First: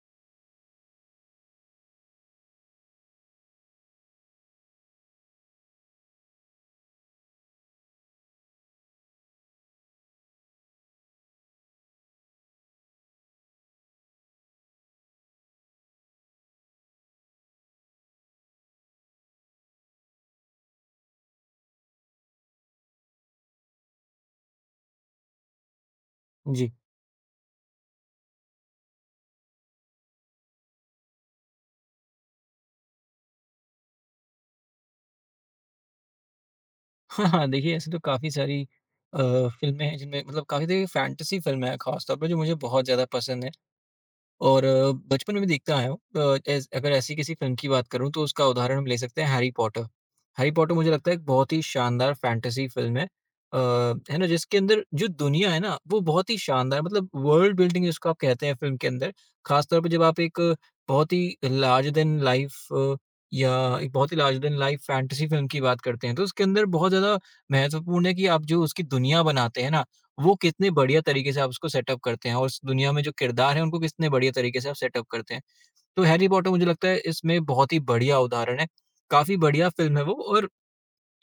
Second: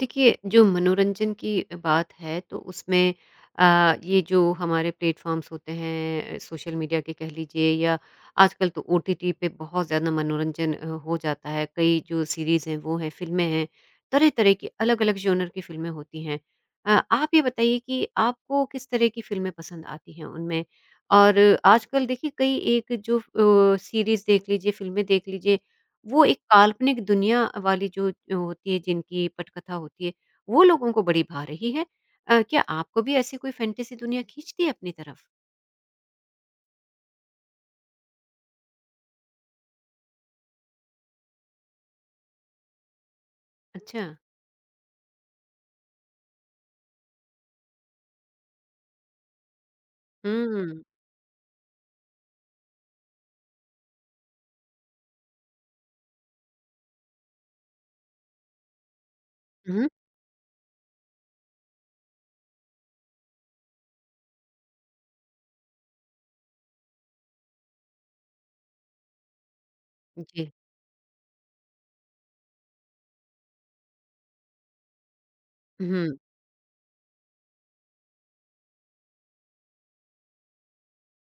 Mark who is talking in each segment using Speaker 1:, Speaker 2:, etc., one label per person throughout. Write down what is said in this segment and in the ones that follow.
Speaker 1: देखिए, जो मनोरंजन की बात है तो उसमें ये जो हमारे प्लेटफ़ॉर्म्स होते हैं, सोशल मीडिया के कह लीजिए या आजकल तो ओटीटी पे बहुत ज़्यादा मनोरंजन हो जाता है। कई जो सीरीज़ हैं, वो हैं, फ़िल्में हैं, तरह-तरह की अलग-अलग जॉनर की फ़िल्में होती हैं। आप ये बताइए कि आपको किस तरह की फ़िल्में पसंद आती हैं उनमें? और आजकल देखिए कई एक जो सीरीज़ देख लीजिए, फ़िल्में देख लीजिए, वो एक
Speaker 2: जी।
Speaker 1: काल्पनिक दुनिया वाली जो जो होती है जिनकी पटकथा होती है, वो लोगों को बड़ी भा रही है। क्या आपको भी ऐसी कोई फ़ैंटेसी दुनिया खींचती है अपनी तरफ?
Speaker 2: हाँ, हाँ, देखिए ऐसे तो काफ़ी सारी अ, फ़िल्में हैं जिनमें मतलब काफ़ी देखिए फैंटेसी फ़िल्में हैं ख़ास तौर पे जो मुझे बहुत ज़्यादा पसंद हैं।
Speaker 1: अच्छा।
Speaker 2: और बचपन में भी देखता आया हूँ अ, एस अगर ऐसी किसी फ़िल्म की बात करूँ तो उसका उदाहरण हम ले सकते हैं हैरी पॉटर। हैरी पॉटर
Speaker 1: हुँ।
Speaker 2: मुझे लगता है एक बहुत ही शानदार फ़ैंटेसी फ़िल्म है। है ना? जिसके अंदर जो दुनिया है ना वो बहुत ही शानदार मतलब वर्ल्ड बिल्डिंग जिसको आप कहते हैं फ़िल्म के अंदर, ख़ास तौर
Speaker 1: हुँ,
Speaker 2: पे जब आप बहुत ही लार्जर दैन लाइफ़ या एक बहुत ही larger than life fantasy film की बात करते हैं तो उसके अंदर बहुत ज़्यादा महत्वपूर्ण है कि आप जो उसकी दुनिया बनाते हैं ना वो
Speaker 1: जी।
Speaker 2: कितने बढ़िया तरीके से आप उसको सेटअप करते हैं और इस दुनिया में जो किरदार है उनको कितने बढ़िया तरीके से आप सेटअप करते हैं। तो
Speaker 1: हुँ,
Speaker 2: हैरी पॉटर मुझे लगता है इसमें बहुत ही बढ़िया उदाहरण है। काफ़ी बढ़िया फ़िल्म है वो और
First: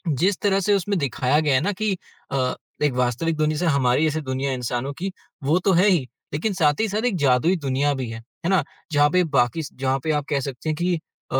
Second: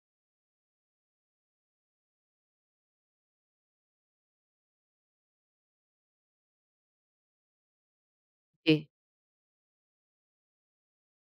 Speaker 2: जिस तरह से उसमें दिखाया गया है ना कि अ, एक वास्तविक दुनिया से हमारी जैसे दुनिया इंसानों की वो तो है ही, लेकिन साथ ही साथ एक जादुई दुनिया भी है ना?
Speaker 1: जी,
Speaker 2: जहाँ पे आप कह सकते हैं कि अ,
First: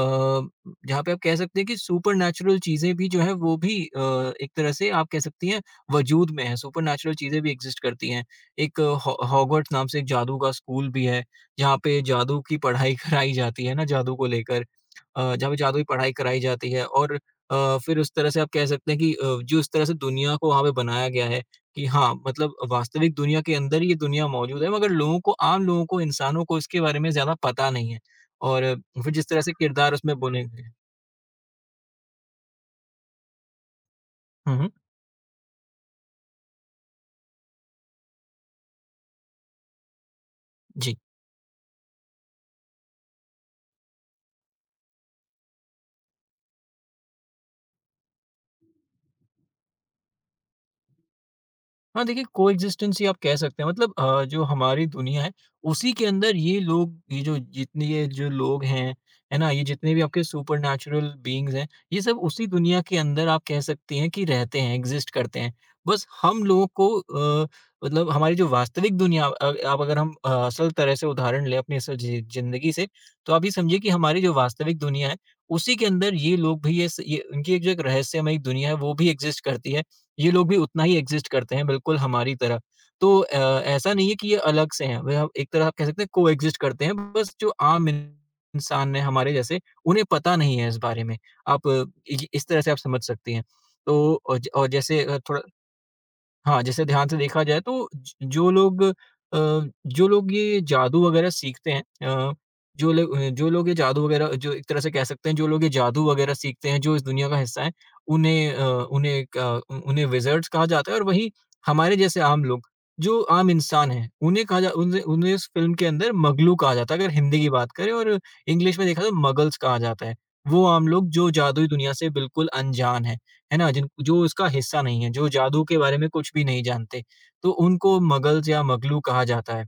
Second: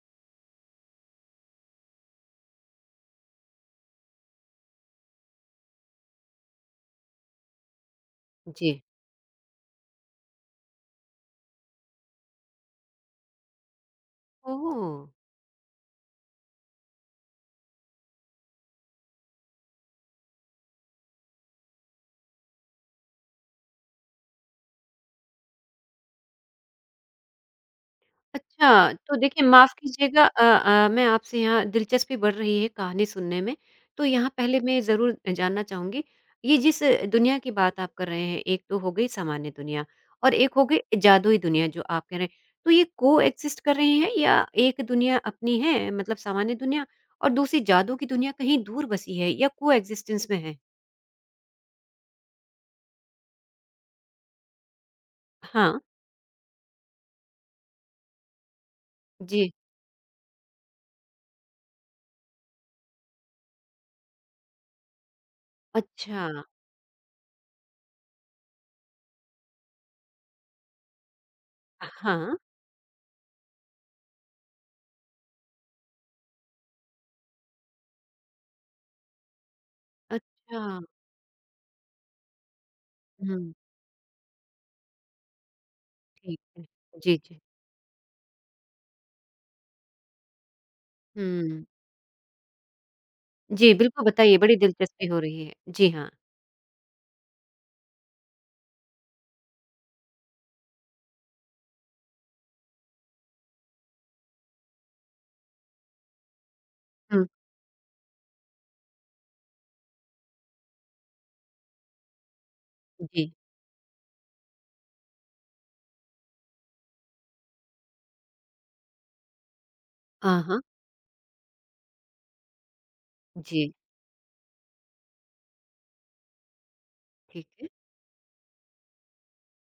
Speaker 2: जहाँ पे आप कह सकते हैं कि सुपर नेचुरल चीजें भी जो है वो भी एक तरह से आप कह सकती हैं वजूद में है, सुपर नेचुरल चीजें भी एग्जिस्ट करती हैं।
Speaker 1: जी।
Speaker 2: एक हॉगवर्ट्स नाम से एक जादू का स्कूल भी है जहाँ पे जादू की पढ़ाई कराई जाती है ना जादू को लेकर।
Speaker 1: ओह!
Speaker 2: जहाँ पे जादू की पढ़ाई कराई जाती है और फिर उस तरह से आप कह सकते हैं कि जो इस तरह से दुनिया को वहाँ पे बनाया गया है कि हाँ, मतलब वास्तविक दुनिया के अंदर ये दुनिया मौजूद है, मगर लोगों को, आम लोगों को, इंसानों को इसके बारे में ज़्यादा पता नहीं है और
Speaker 1: अच्छा,
Speaker 2: फिर
Speaker 1: तो
Speaker 2: जिस तरह
Speaker 1: देखिए
Speaker 2: से
Speaker 1: माफ़
Speaker 2: किरदार उसमें
Speaker 1: कीजिएगा,
Speaker 2: बुने गए हैं।
Speaker 1: मैं आपसे यहाँ दिलचस्पी बढ़ रही है कहानी सुनने में, तो यहाँ
Speaker 2: हुँ,
Speaker 1: पहले
Speaker 2: हुँ।
Speaker 1: मैं ज़रूर जानना चाहूँगी, ये जिस दुनिया की बात आप कर रहे हैं, एक तो हो गई सामान्य दुनिया और एक हो
Speaker 2: जी।
Speaker 1: गई जादुई दुनिया जो आप कह रहे हैं, तो ये कोएक्सिस्ट कर रहे हैं या एक दुनिया अपनी है मतलब सामान्य दुनिया और दूसरी जादू की दुनिया कहीं दूर बसी है या कोएक्सिस्टेंस में है?
Speaker 2: हाँ, देखिए कोएग्जिस्टेंस ही आप कह सकते हैं, मतलब जो हमारी दुनिया है
Speaker 1: हाँ,
Speaker 2: उसी के अंदर ये जो लोग हैं, है
Speaker 1: जी।
Speaker 2: ना? ये जितने भी आपके सुपरनैचुरल बीइंग्स हैं, ये सब उसी दुनिया के अंदर आप कह सकती हैं कि रहते हैं, एग्ज़िस्ट करते हैं। बस
Speaker 1: अच्छा,
Speaker 2: हम लोगों को मतलब हमारी जो वास्तविक दुनिया अ, आप अगर हम असल तरह से उदाहरण लें अपनी असल
Speaker 1: हाँ,
Speaker 2: ज़िंदगी से, तो आप ये समझिए कि हमारी जो वास्तविक दुनिया है, उसी के अंदर ये लोग भी, ये उनकी एक जो एक रहस्यमयी दुनिया है वो भी एग्ज़िस्ट करती है। ये लोग भी
Speaker 1: अच्छा,
Speaker 2: उतना ही एग्ज़िस्ट करते हैं, बिल्कुल हमारी तरह। तो
Speaker 1: हुँ,
Speaker 2: ऐसा नहीं है कि ये अलग से हैं, वे आप एक तरह आप कह सकते हैं
Speaker 1: ठीक
Speaker 2: को-एग्ज़िस्ट
Speaker 1: है।
Speaker 2: करते हैं,
Speaker 1: जी,
Speaker 2: बस
Speaker 1: जी।
Speaker 2: जो आम इंसान हैं हमारे जैसे, उन्हें पता नहीं है इस बारे में।
Speaker 1: हुँ।
Speaker 2: आप अ, इ इस तरह से आप समझ सकती हैं।
Speaker 1: जी, बिल्कुल
Speaker 2: तो
Speaker 1: बताइए,
Speaker 2: औ ज
Speaker 1: बड़ी
Speaker 2: और जैसे
Speaker 1: दिलचस्पी हो
Speaker 2: थोड़ा,
Speaker 1: रही है। जी हाँ।
Speaker 2: हाँ, जैसे ध्यान से देखा जाए तो ज जो लोग जो लोग ये जादू वगैरह सीखते हैं, अ, जो लोग ये जादू वगैरह जो एक तरह से कह सकते हैं जो लोग ये जादू वगैरह सीखते हैं, जो इस
Speaker 1: हुँ,
Speaker 2: दुनिया का हिस्सा हैं, उन्हें अ, उन्हें क उ उन्हें विज़र्ड्स कहा जाता है, और वहीं हमारे जैसे आम लोग, जो
Speaker 1: जी।
Speaker 2: आम इंसान हैं, उन्हें कहा जा उन्हें उन्हें इस फ़िल्म के अंदर मगलू कहा जाता है अगर हिंदी की बात करें और इंग्लिश में देखा तो मगल्स कहा जाता है।
Speaker 1: हाँ, हाँ।
Speaker 2: वो आम लोग जो जादुई दुनिया से बिल्कुल अनजान हैं। है ना?
Speaker 1: जी,
Speaker 2: जिन जो इसका हिस्सा नहीं है, जो जादू के बारे में कुछ भी नहीं जानते,
Speaker 1: ठीक
Speaker 2: तो
Speaker 1: है।
Speaker 2: उनको मगल्स या मगलू कहा जाता है।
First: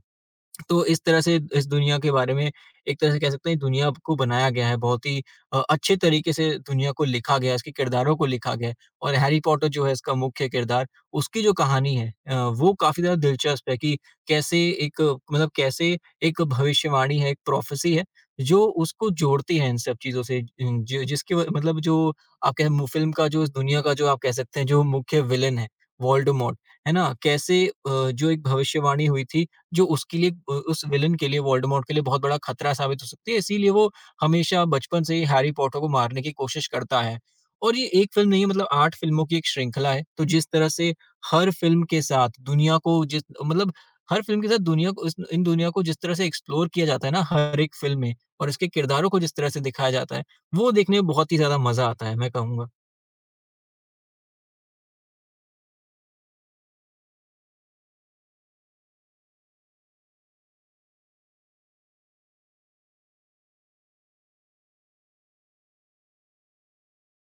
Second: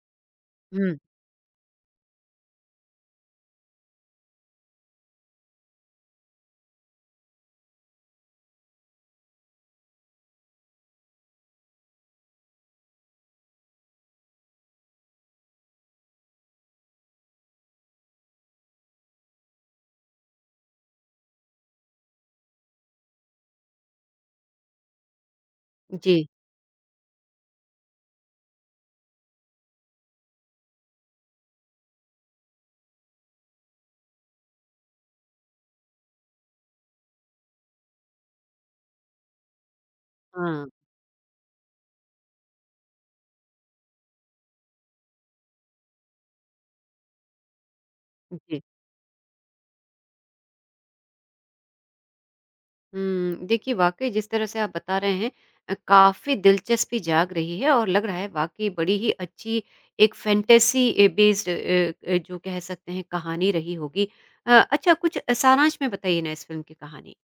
Speaker 2: तो
Speaker 1: हुँ,
Speaker 2: इस तरह से इस दुनिया के बारे में एक तरह से कह सकते हैं दुनिया को बनाया गया है बहुत ही अच्छे तरीके से। दुनिया को लिखा गया है, इसके किरदारों को लिखा गया है और हैरी पॉटर जो है इसका मुख्य किरदार, उसकी जो कहानी है वो काफ़ी ज़्यादा दिलचस्प है, कि कैसे एक मतलब कैसे एक भविष्यवाणी है, एक प्रोफेसी है जो उसको जोड़ती है इन सब चीज़ों से, जिन जो जिसकी व मतलब जो आप कहें मु फ़िल्म का जो, इस दुनिया का जो आप कह सकते हैं जो मुख्य विलेन है,
Speaker 1: जी,
Speaker 2: वोल्डेमॉर्ट, है ना? कैसे जो एक भविष्यवाणी हुई थी जो उसके लिए, उ उस विलेन के लिए, वोल्डेमॉर्ट के लिए बहुत बड़ा खतरा साबित हो सकती है, इसीलिए वो हमेशा बचपन से ही हैरी पॉटर को मारने की कोशिश करता है। और ये एक फ़िल्म नहीं है, मतलब 8 फ़िल्मों की एक श्रृंखला है, तो जिस
Speaker 1: हाँ,
Speaker 2: तरह से हर फ़िल्म के साथ दुनिया को, जिस मतलब हर फ़िल्म के साथ दुनिया को, इस इन दुनिया को जिस तरह से एक्सप्लोर किया जाता है ना हर एक फ़िल्म में, और
Speaker 1: जी।
Speaker 2: इसके किरदारों को जिस तरह से दिखाया जाता है, वो देखने में बहुत ही ज़्यादा मज़ा आता है, मैं कहूँगा।
Speaker 1: हुँ, देखिए वाक़ई जिस तरह से आप बता रहे हैं काफ़ी दिलचस्पी जाग रही है और लग रहा है वाक़ई बड़ी ही अच्छी एक फ़ैंटेसी ए बेस्ड जो कह सकते हैं कहानी रही होगी। अच्छा कुछ सारांश में बताइए ना इस फ़िल्म की कहानी?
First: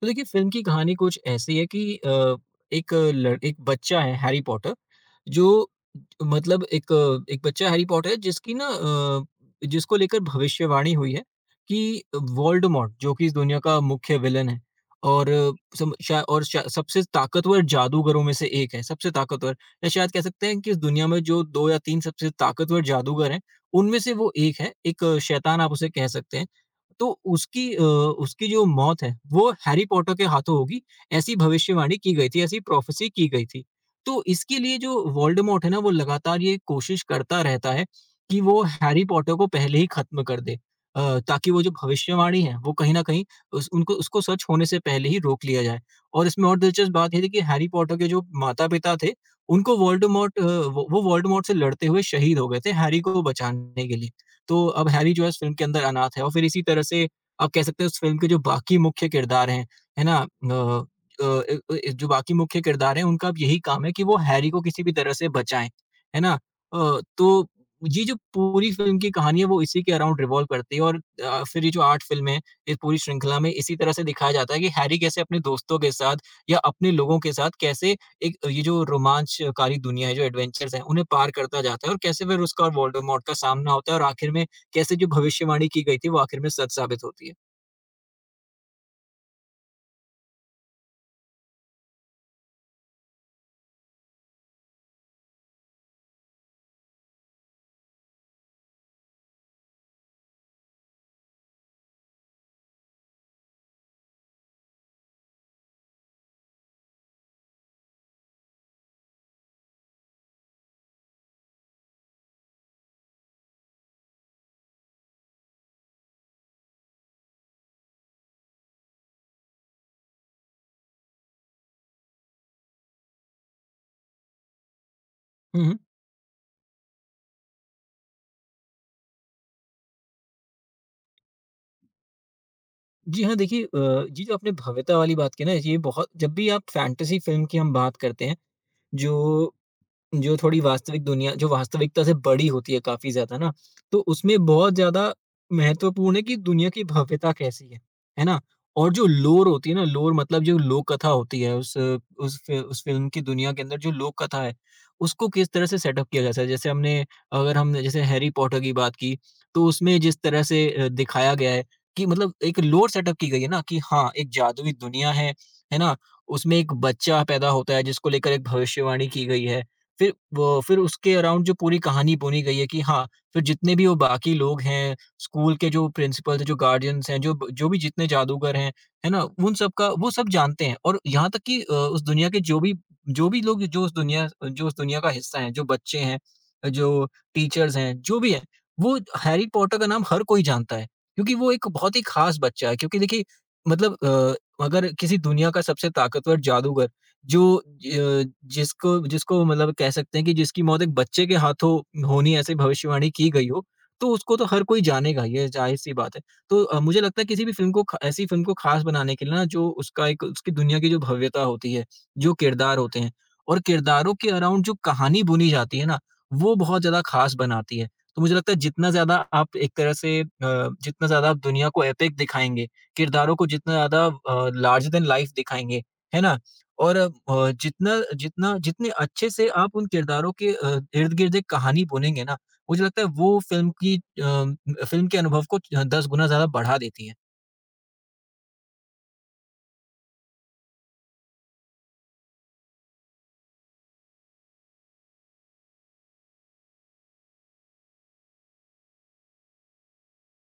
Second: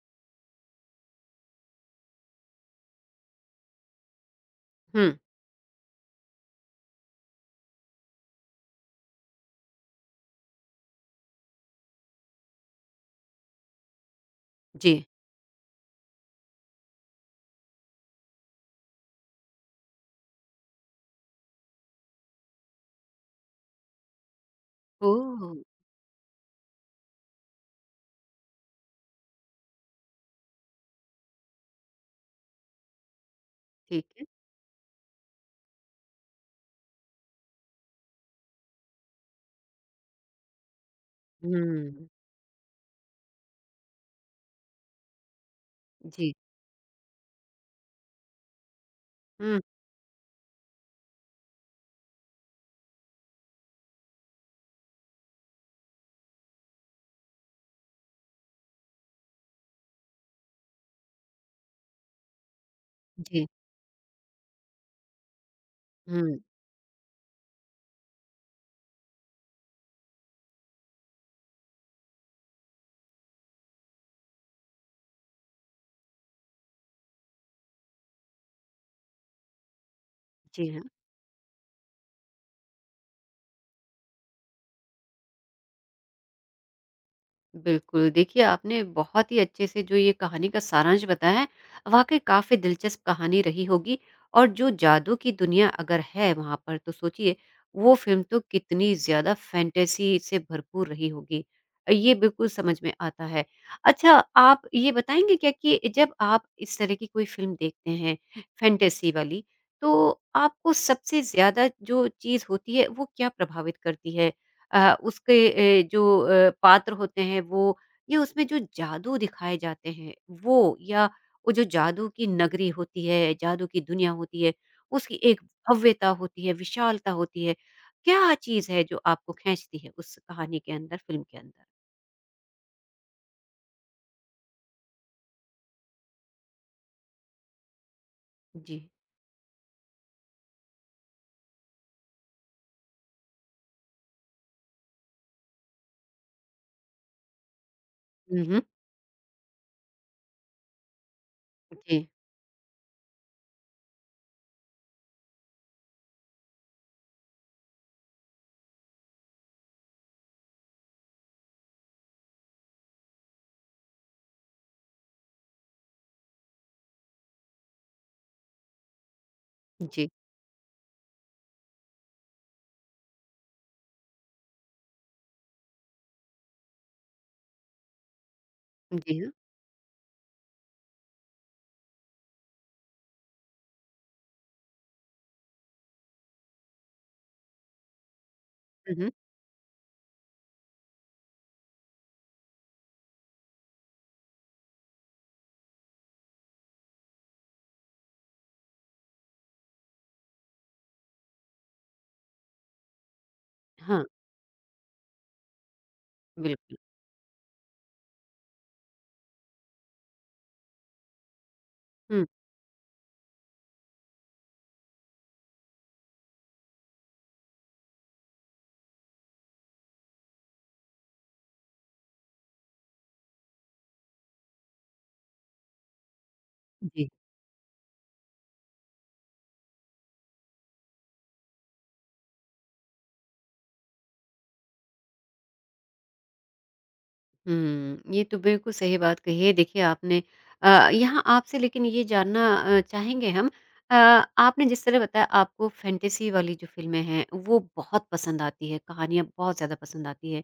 Speaker 2: तो देखिए फ़िल्म की कहानी कुछ ऐसी है कि एक बच्चा है हैरी पॉटर
Speaker 1: हुँ,
Speaker 2: जो, मतलब एक एक बच्चा हैरी पॉटर है जिसकी ना जिसको लेकर भविष्यवाणी हुई है कि वोल्डेमॉर्ट जो कि इस दुनिया का मुख्य विलेन है
Speaker 1: जी।
Speaker 2: और अ, सम शा और शा सबसे ताकतवर जादूगरों में से एक है, सबसे ताकतवर, या शायद कह सकते हैं कि इस दुनिया में जो 2 या 3 सबसे ताकतवर जादूगर हैं, उनमें से वो एक है, एक
Speaker 1: ओह!
Speaker 2: शैतान आप उसे कह सकते हैं। तो उसकी अ, उसकी जो मौत है वो हैरी पॉटर के हाथों होगी, ऐसी भविष्यवाणी की गई थी, ऐसी प्रोफ़ेसी की गई थी।
Speaker 1: ठीक
Speaker 2: तो
Speaker 1: है।
Speaker 2: इसके लिए जो वोल्डेमॉर्ट है ना वो लगातार ये कोशिश करता रहता है कि वो हैरी पॉटर को पहले ही ख़त्म कर दे, ताकि वो जो
Speaker 1: हुँ,
Speaker 2: भविष्यवाणी है वो कहीं न कहीं उस उनको उसको सच होने से पहले ही रोक लिया जाए। और
Speaker 1: जी।
Speaker 2: इसमें और दिलचस्प बात ये थी कि हैरी पॉटर के जो माता-पिता थे
Speaker 1: हुँ,
Speaker 2: उनको वोल्डेमॉर्ट अ, वो वोल्डेमॉर्ट से लड़ते हुए शहीद हो गए थे हैरी को बचाने के लिए। तो अब हैरी जो है इस फ़िल्म के अंदर अनाथ है, और फिर इसी तरह से आप कह सकते हैं उस फ़िल्म के जो बाकी मुख्य किरदार हैं, है ना? अ अ, ए ए जो बाकी मुख्य किरदार हैं उनका अब
Speaker 1: जी।
Speaker 2: यही काम है कि वो हैरी को किसी भी तरह से बचाएँ, है ना?
Speaker 1: हुँ,
Speaker 2: तो ये जो पूरी फ़िल्म की कहानी है वो इसी के अराउंड रिवॉल्व करती है, और फिर ये जो 8 फ़िल्में हैं, इस पूरी श्रृंखला में इसी तरह से दिखाया जाता है कि हैरी कैसे अपने दोस्तों के साथ या अपने लोगों के साथ कैसे एक ये जो रोमांचकारी दुनिया है, जो
Speaker 1: जी
Speaker 2: एडवेंचर्स हैं,
Speaker 1: हाँ।
Speaker 2: उन्हें पार करता जाता है, और कैसे फिर उसका और वोल्डेमॉर्ट का सामना होता है और आखिर में कैसे जो भविष्यवाणी की गई थी, वो आखिर में सच साबित होती है।
Speaker 1: बिल्कुल, देखिए आपने बहुत ही अच्छे से जो ये कहानी का सारांश बताया है, वाक़ई काफ़ी दिलचस्प कहानी रही होगी और जो जादू की दुनिया अगर है वहाँ पर तो सोचिए वो फ़िल्म तो कितनी ज़्यादा फ़ैंटेसी से भरपूर रही होगी। ये बिल्कुल समझ में आता है। अच्छा, आप ये बताएँगे क्या कि जब आप इस तरह की कोई फ़िल्म देखते हैं फ़ैंटेसी वाली, तो आपको सबसे ज़्यादा जो चीज़ होती है वो क्या प्रभावित करती है? उसके जो पात्र होते हैं वो या उसमें जो जादू दिखाए जाते हैं वो या वो जो जादू की नगरी होती है, जादू की दुनिया होती है, उसकी एक
Speaker 2: हुँ, हुँ।
Speaker 1: भव्यता होती है, विशालता होती है। क्या चीज़ है जो आपको खींचती है उस कहानी के अंदर, फ़िल्म के अंदर?
Speaker 2: जी हाँ, देखिए ये जो आपने भव्यता वाली बात की ना, ये बहुत, जब भी आप फैंटेसी फ़िल्म की हम बात करते हैं,
Speaker 1: जी।
Speaker 2: जो जो थोड़ी वास्तविक दुनिया, जो वास्तविकता से बड़ी होती है काफ़ी ज़्यादा ना, तो उसमें बहुत ज़्यादा महत्वपूर्ण है कि दुनिया की भव्यता कैसी है ना?
Speaker 1: हुँ, हुँ।
Speaker 2: और जो लोर होती है ना, लोर मतलब जो लोक कथा होती है,
Speaker 1: जी।
Speaker 2: उस फ़िल्म की दुनिया के अंदर जो लोक कथा है, उसको किस तरह से सेटअप किया जाता है। जैसे हमने, अगर हमने जैसे हैरी पॉटर की बात की, तो उसमें जिस तरह से दिखाया गया है कि, मतलब, एक लोर सेटअप की गई है ना कि हाँ, एक जादुई दुनिया है ना? उसमें एक बच्चा पैदा होता है जिसको लेकर एक भविष्यवाणी की गई है।
Speaker 1: जी।
Speaker 2: फिर उसके अराउंड जो पूरी कहानी बुनी गई है, कि हाँ, फिर जितने भी वो बाकी लोग हैं, स्कूल के जो प्रिंसिपल्स हैं, जो गार्डियंस हैं, जो भी जितने जादूगर हैं, है
Speaker 1: जी
Speaker 2: ना?
Speaker 1: हाँ।
Speaker 2: उन सब का वो सब जानते हैं और यहाँ तक कि उस दुनिया के जो भी लोग जो उस दुनिया का हिस्सा हैं, जो बच्चे हैं, जो टीचर्स हैं, जो भी हैं,
Speaker 1: हुँ,
Speaker 2: वो
Speaker 1: हुँ।
Speaker 2: हैरी पॉटर का नाम हर कोई जानता है, क्योंकि वो एक बहुत ही ख़ास बच्चा है। क्योंकि देखिए मतलब अगर किसी दुनिया का सबसे ताकतवर जादूगर जो ज जिसको जिसको मतलब कह सकते हैं कि जिसकी मौत एक बच्चे के हाथों होनी ऐसी भविष्यवाणी की गई हो,
Speaker 1: हाँ,
Speaker 2: तो उसको तो हर कोई जानेगा, ये ज़ाहिर-सी बात है। तो
Speaker 1: बिल्कुल।
Speaker 2: मुझे लगता है किसी भी फ़िल्म को ख ऐसी फ़िल्म को ख़ास बनाने के लिए ना जो उसका एक उसकी दुनिया की जो भव्यता होती है,
Speaker 1: हुँ,
Speaker 2: जो किरदार होते हैं और किरदारों के अराउंड जो कहानी बुनी जाती है ना, वो बहुत ज़्यादा ख़ास बनाती है। तो मुझे लगता है जितना ज़्यादा आप एक तरह से अ, जितना ज़्यादा आप दुनिया को एपिक दिखाएँगे, किरदारों को जितना ज़्यादा लार्जर दैन लाइफ़ दिखाएँगे, है ना? और
Speaker 1: जी।
Speaker 2: जितना जितना जितने अच्छे से आप उन किरदारों के इर्द-गिर्द एक कहानी बुनेंगे ना, मुझे लगता है वो फ़िल्म की अम, फ़िल्म के अनुभव को 10 गुना ज़्यादा बढ़ा देती हैं।
Speaker 1: हुँ, ये तो बिल्कुल सही बात कही है। देखिए आपने, यहाँ आपसे लेकिन ये जानना चाहेंगे हम। अ, आपने जिस तरह बताया आपको फैंटेसी वाली जो फ़िल्में हैं, वो बहुत पसंद आती है, कहानियाँ बहुत ज़्यादा पसंद आती है।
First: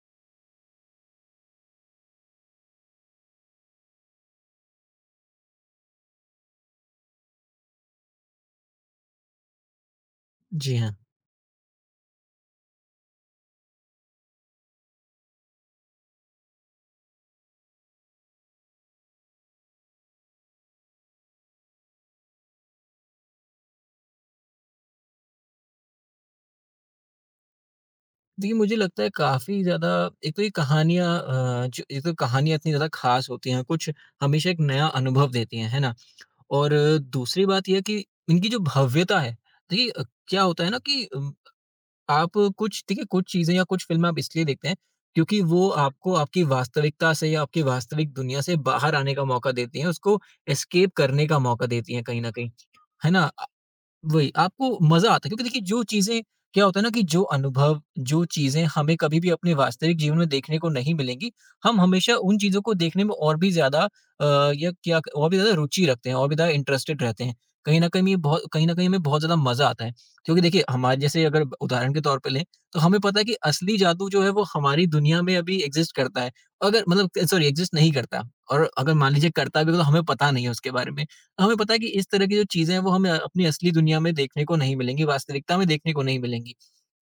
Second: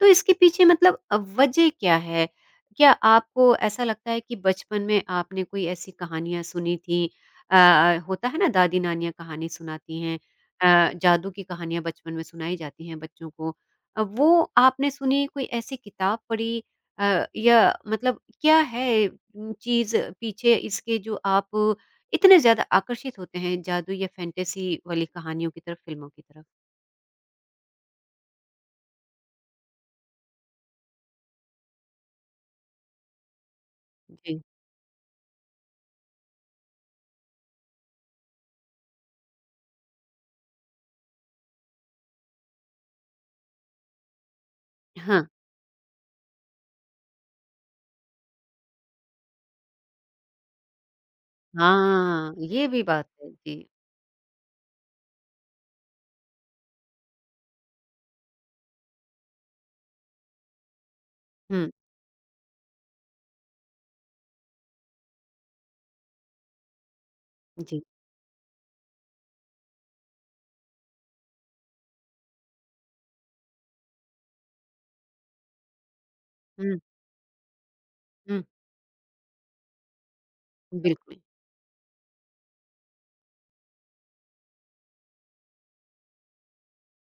Speaker 1: तो इसके पीछे मतलब वजह क्या है? क्या आपको ऐसा लगता है कि बचपन में आपने कोई ऐसी कहानियाँ सुनी थी? होता है ना, दादी-नानियाँ कहानी सुनाती हैं।
Speaker 2: जी हाँ।
Speaker 1: जादू की कहानियाँ बचपन में सुनाई जाती हैं बच्चों को। वो आपने सुनी, कोई ऐसी किताब पढ़ी या मतलब क्या है चीज़ पीछे इसके जो आप इतने ज़्यादा आकर्षित होते हैं जादू या फैंटेसी वाली कहानियों की तरफ, फ़िल्मों की तरफ?
Speaker 2: देखिए, मुझे लगता है काफ़ी ज़्यादा एक तो कहानियाँ इतनी ज़्यादा ख़ास होती हैं, कुछ
Speaker 1: जी।
Speaker 2: हमेशा एक नया अनुभव देती हैं, है ना? और दूसरी बात ये है कि इनकी जो भव्यता है, देखिए क्या होता है ना कि अम आप कुछ चीज़ें या कुछ फ़िल्में आप इसलिए देखते हैं,
Speaker 1: हाँ।
Speaker 2: क्योंकि वो आपको आपकी वास्तविकता से या आपकी वास्तविक दुनिया से बाहर आने का मौका देती हैं, उसको एस्केप करने का मौका देती हैं कहीं न
Speaker 1: हाँ,
Speaker 2: कहीं,
Speaker 1: ये भी बात
Speaker 2: है
Speaker 1: है।
Speaker 2: ना?
Speaker 1: जी।
Speaker 2: वही, आपको मज़ा आता है क्योंकि देखिए जो चीज़ें क्या होता है ना कि जो अनुभव, जो चीज़ें हमें कभी भी अपने वास्तविक जीवन में देखने को नहीं मिलेंगी,
Speaker 1: हुँ,
Speaker 2: हम हमेशा उन चीज़ों को देखने में और भी ज़्यादा अ, या क्या और भी ज़्यादा रुचि रखते हैं और भी ज़्यादा इंटरेस्टेड रहते हैं।
Speaker 1: जी।
Speaker 2: कहीं न कहीं हमें बहुत ज़्यादा मज़ा आता है। क्योंकि देखिए हमारे जैसे अगर उदाहरण के तौर पे लें, तो हमें पता है कि असली जादू जो है वो हमारी दुनिया में अभी एक्ज़िस्ट करता है।
Speaker 1: हुँ,
Speaker 2: अगर मतलब सॉरी एक्ज़िस्ट नहीं करता
Speaker 1: हुँ,
Speaker 2: और अगर मान लीजिए करता भी है तो हमें पता नहीं है उसके बारे में।
Speaker 1: बिल्कुल।
Speaker 2: हमें पता है कि इस तरह की जो चीज़ें हैं वो हमें अपनी असली दुनिया में देखने को नहीं मिलेंगी, वास्तविकता में देखने को नहीं मिलेंगी।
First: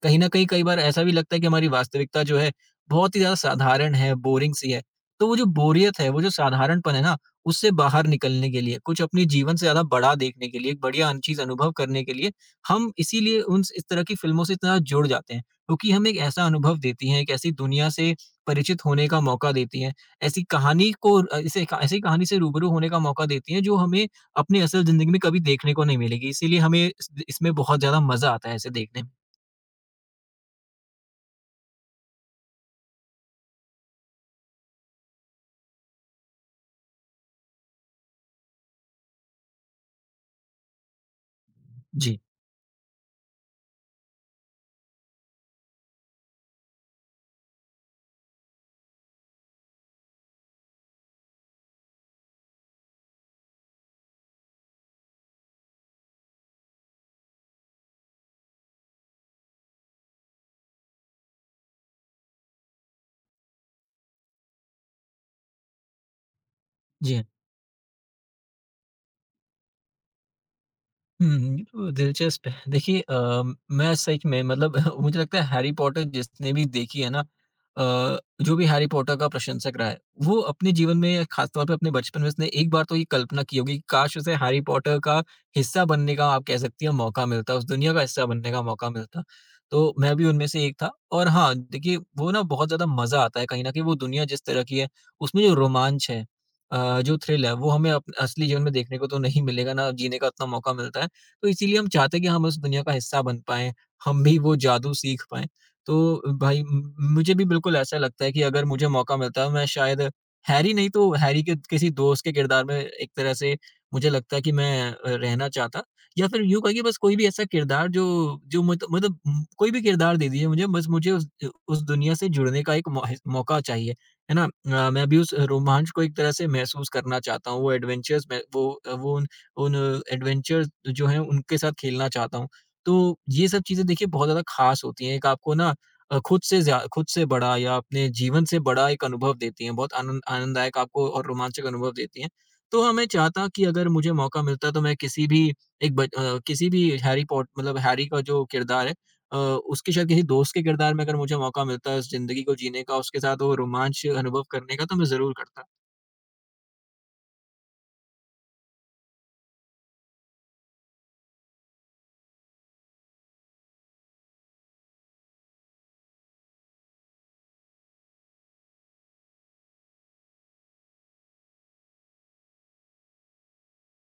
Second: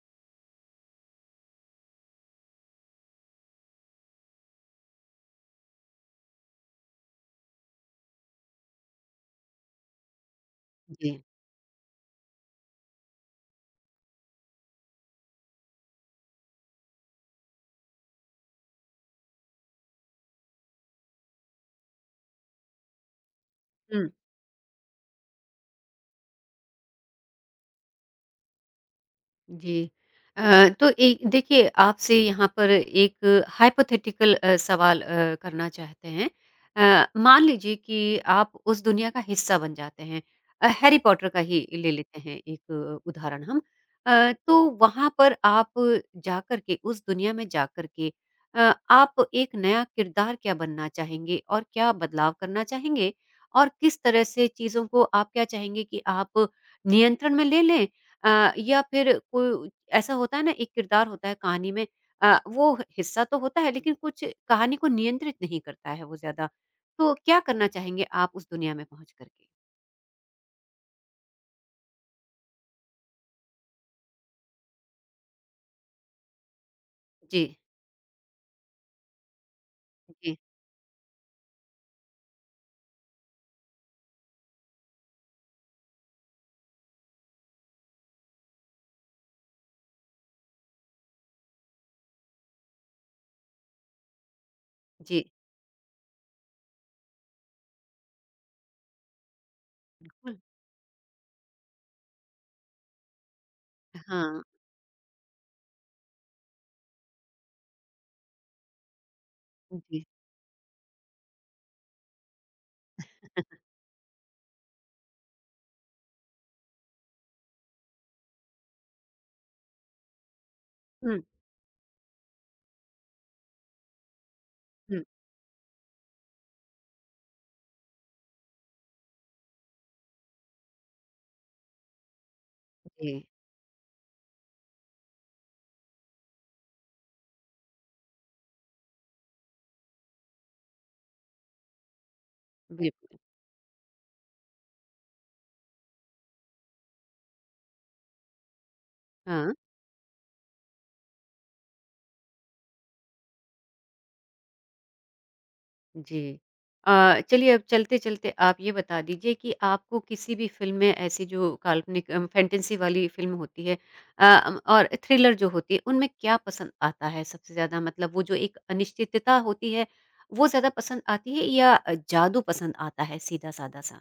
Speaker 2: कहीं न कहीं कई बार ऐसा भी लगता है कि हमारी वास्तविकता जो है बहुत ही ज़्यादा साधारण है, बोरिंग सी है। तो वो जो बोरियत है, वो जो साधारणपन है ना, उससे बाहर निकलने के लिए, कुछ अपने जीवन से ज़्यादा बड़ा देखने के लिए, एक बढ़िया
Speaker 1: जी।
Speaker 2: अन चीज़ अनुभव करने के लिए, हम इसीलिए उन इस तरह की फ़िल्मों से इतना जुड़ जाते हैं, क्योंकि हमें एक ऐसा अनुभव देती हैं, एक ऐसी दुनिया से परिचित होने का मौका देती हैं। ऐसी कहानी को अ, ऐसे ऐसी कहानी से रूबरू होने का मौका देती हैं जो हमें
Speaker 1: हुँ।
Speaker 2: अपनी असल ज़िंदगी में कभी देखने को नहीं मिलेगी, इसीलिए हमें इस इसमें बहुत ज़्यादा मज़ा आता है इसे देखने में।
Speaker 1: जी। तो एक देखिए आपसे यहाँ पर एक हाइपोथेटिकल सवाल करना चाहते हैं। मान लीजिए कि आप उस दुनिया का हिस्सा बन जाते हैं। हैरी पॉटर का ही ले लेते
Speaker 2: जी,
Speaker 1: हैं एक उदाहरण हम। तो वहाँ पर आप जाकर के उस दुनिया में जाकर के आप एक नया किरदार क्या बनना चाहेंगे और क्या बदलाव करना चाहेंगे? और किस तरह से चीज़ों को आप क्या चाहेंगे कि आप नियंत्रण में ले लें, या फिर कोई ऐसा होता है ना एक किरदार होता है कहानी में, वो हिस्सा तो होता है लेकिन कुछ कहानी को नियंत्रित नहीं करता है वो ज़्यादा। तो
Speaker 2: जी।
Speaker 1: क्या करना चाहेंगे आप उस दुनिया में पहुँच कर के?
Speaker 2: हुँ, ये तो दिलचस्प है। देखिए मैं सच में मतलब मुझे लगता है हैरी पॉटर जिसने भी देखी है ना
Speaker 1: जी,
Speaker 2: जो भी हैरी पॉटर का प्रशंसक रहा है,
Speaker 1: जी,
Speaker 2: वो अपने जीवन में खास तौर पे अपने बचपन में उसने एक बार तो ये कल्पना की होगी, कि काश उसे हैरी पॉटर का हिस्सा बनने का आप कह सकती हैं मौका मिलता, उस दुनिया का हिस्सा बनने का मौका मिलता। तो मैं भी उनमें से एक था और हाँ, देखिए वो ना बहुत ज़्यादा मज़ा आता है कहीं न कहीं वो दुनिया जिस तरह की है,
Speaker 1: जी।
Speaker 2: उसमें जो रोमांच है जो थ्रिल है, वो हमें अप असली जीवन में देखने को तो नहीं मिलेगा, ना जीने का
Speaker 1: बिल्कुल,
Speaker 2: उतना मौका मिलता है। तो इसीलिए हम चाहते हैं कि हम उस दुनिया का हिस्सा बन पाएँ, हम भी
Speaker 1: हाँ,
Speaker 2: वो जादू सीख पाएँ। तो भाई म मुझे भी बिल्कुल ऐसा लगता है कि अगर मुझे मौका मिलता है मैं शायद
Speaker 1: जी।
Speaker 2: हैरी नहीं तो हैरी के किसी दोस्त के किरदार में एक तरह से मुझे लगता है कि मैं रहना चाहता या फिर यूँ कहिए बस कोई भी ऐसा किरदार जो जो मत मतलब कोई भी किरदार दे दीजिए मुझे बस मुझे
Speaker 1: हुँ,
Speaker 2: उस उस दुनिया से जुड़ने का एक मौ ह मौका चाहिए, है ना?
Speaker 1: हुँ,
Speaker 2: मैं भी उस रोमांच को एक तरह से महसूस करना चाहता हूँ, वो एडवेंचर्स में वो अ, वो उन एडवेंचर जो हैं उनके साथ खेलना चाहता हूँ। तो
Speaker 1: जी,
Speaker 2: ये सब चीज़ें देखिए बहुत ज़्यादा ख़ास होती हैं। एक आपको ना खुद से बड़ा या अपने जीवन से बड़ा एक अनुभव देती हैं। बहुत आनंददायक आपको और रोमांचक अनुभव देती हैं। तो हाँ, मैं
Speaker 1: बिल्कुल।
Speaker 2: चाहता कि अगर मुझे मौका मिलता तो मैं किसी भी एक ब अ, किसी भी हैरी पॉट मतलब हैरी का जो किरदार है
Speaker 1: हाँ।
Speaker 2: उसके शायद किसी दोस्त के किरदार में अगर मुझे मौका मिलता है इस ज़िंदगी को जीने का, उसके साथ वो रोमांच अनुभव करने का तो मैं ज़रूर करता।
Speaker 1: जी। चलिए अब चलते-चलते आप ये बता दीजिए कि आपको किसी भी फ़िल्म में ऐसी जो काल्पनिक फ़ैंटेसी वाली फ़िल्म होती है और थ्रिलर जो होती है, उनमें क्या पसंद आता है सबसे ज़्यादा? मतलब वो जो एक अनिश्चितता होती है, वो ज़्यादा पसंद आती है या जादू पसंद आता है सीधा-सादा सा?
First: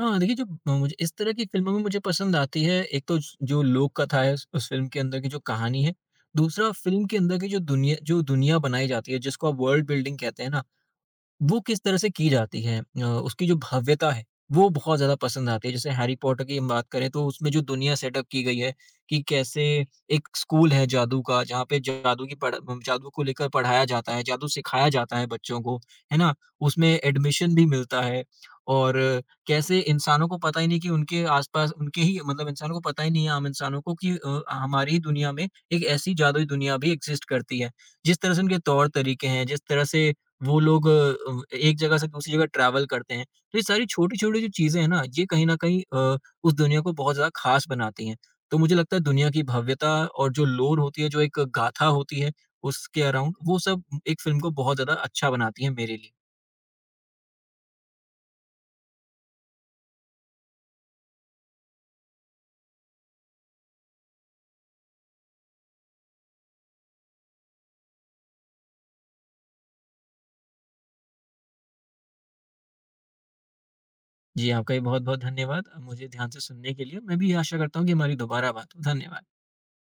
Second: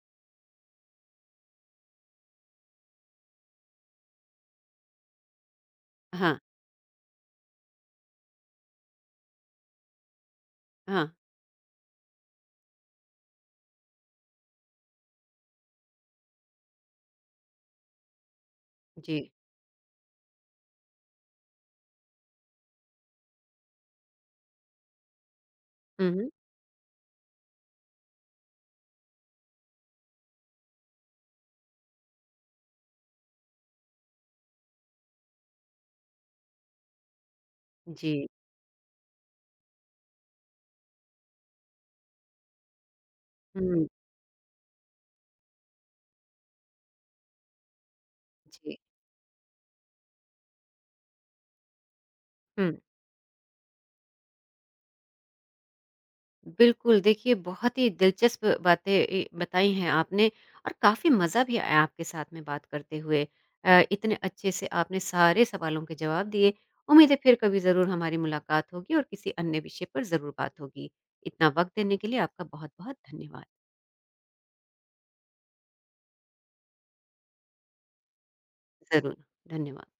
Speaker 2: हाँ, देखिए जब म मुझे इस तरह की फ़िल्मों में मुझे पसंद आती है, एक तो ज जो लोक कथा है उस फ़िल्म के अंदर की जो कहानी है,
Speaker 1: हाँ,
Speaker 2: दूसरा फ़िल्म के अंदर की जो दुनिया बनाई जाती है जिसको आप वर्ल्ड बिल्डिंग कहते हैं ना,
Speaker 1: हाँ।
Speaker 2: वो किस तरह से की जाती है उसकी जो भव्यता है वो बहुत ज़्यादा पसंद आती है। जैसे हैरी पॉटर की हम बात करें तो उसमें जो दुनिया सेटअप की गई है
Speaker 1: जी।
Speaker 2: कि कैसे एक स्कूल है जादू का जहाँ पे जादू की पढ़ जादू को लेकर पढ़ाया जाता है, जादू सिखाया जाता है बच्चों को,
Speaker 1: हुँ,
Speaker 2: है
Speaker 1: हुँ।
Speaker 2: ना? उसमें एडमिशन भी मिलता है और कैसे इंसानों को पता ही नहीं कि उनके आस-पास उनके ही मतलब इंसानों को पता ही नहीं है आम इंसानों को कि हमारी ही दुनिया में एक ऐसी जादुई दुनिया भी एक्ज़िस्ट करती है। जिस
Speaker 1: जी।
Speaker 2: तरह से उनके तौर-तरीके हैं, जिस तरह से वो लोग एक जगह से दूसरी जगह ट्रैवल करते हैं। तो ये
Speaker 1: हुँ,
Speaker 2: सारी छोटी-छोटी जो चीज़ें हैं ना, ये कहीं न कहीं उस दुनिया को बहुत ज़्यादा ख़ास बनाती हैं। तो मुझे
Speaker 1: जी।
Speaker 2: लगता है दुनिया की भव्यता और जो लोर होती है, जो एक गाथा होती है
Speaker 1: हुँ।
Speaker 2: उसके अराउंड, वो सब एक फ़िल्म को बहुत ज़्यादा अच्छा बनाती है मेरे लिए।
Speaker 1: बिल्कुल, देखिए बहुत ही दिलचस्प बातें ए, बताई हैं आपने और काफ़ी मज़ा भी आया आपके साथ में बात करते हुए। इतने अच्छे से आपने सारे सवालों के जवाब दिए। उम्मीद है फिर कभी ज़रूर हमारी मुलाकात होगी और किसी अन्य विषय पर ज़रूर बात होगी। इतना वक़्त देने के लिए आपका बहुत-बहुत धन्यवाद।
Speaker 2: जी, आपका भी बहुत-बहुत धन्यवाद। मुझे ध्यान से सुनने के लिए। मैं भी आशा करता हूँ कि हमारी दोबारा बात हो।
Speaker 1: ज़रूर,
Speaker 2: धन्यवाद।
Speaker 1: धन्यवाद।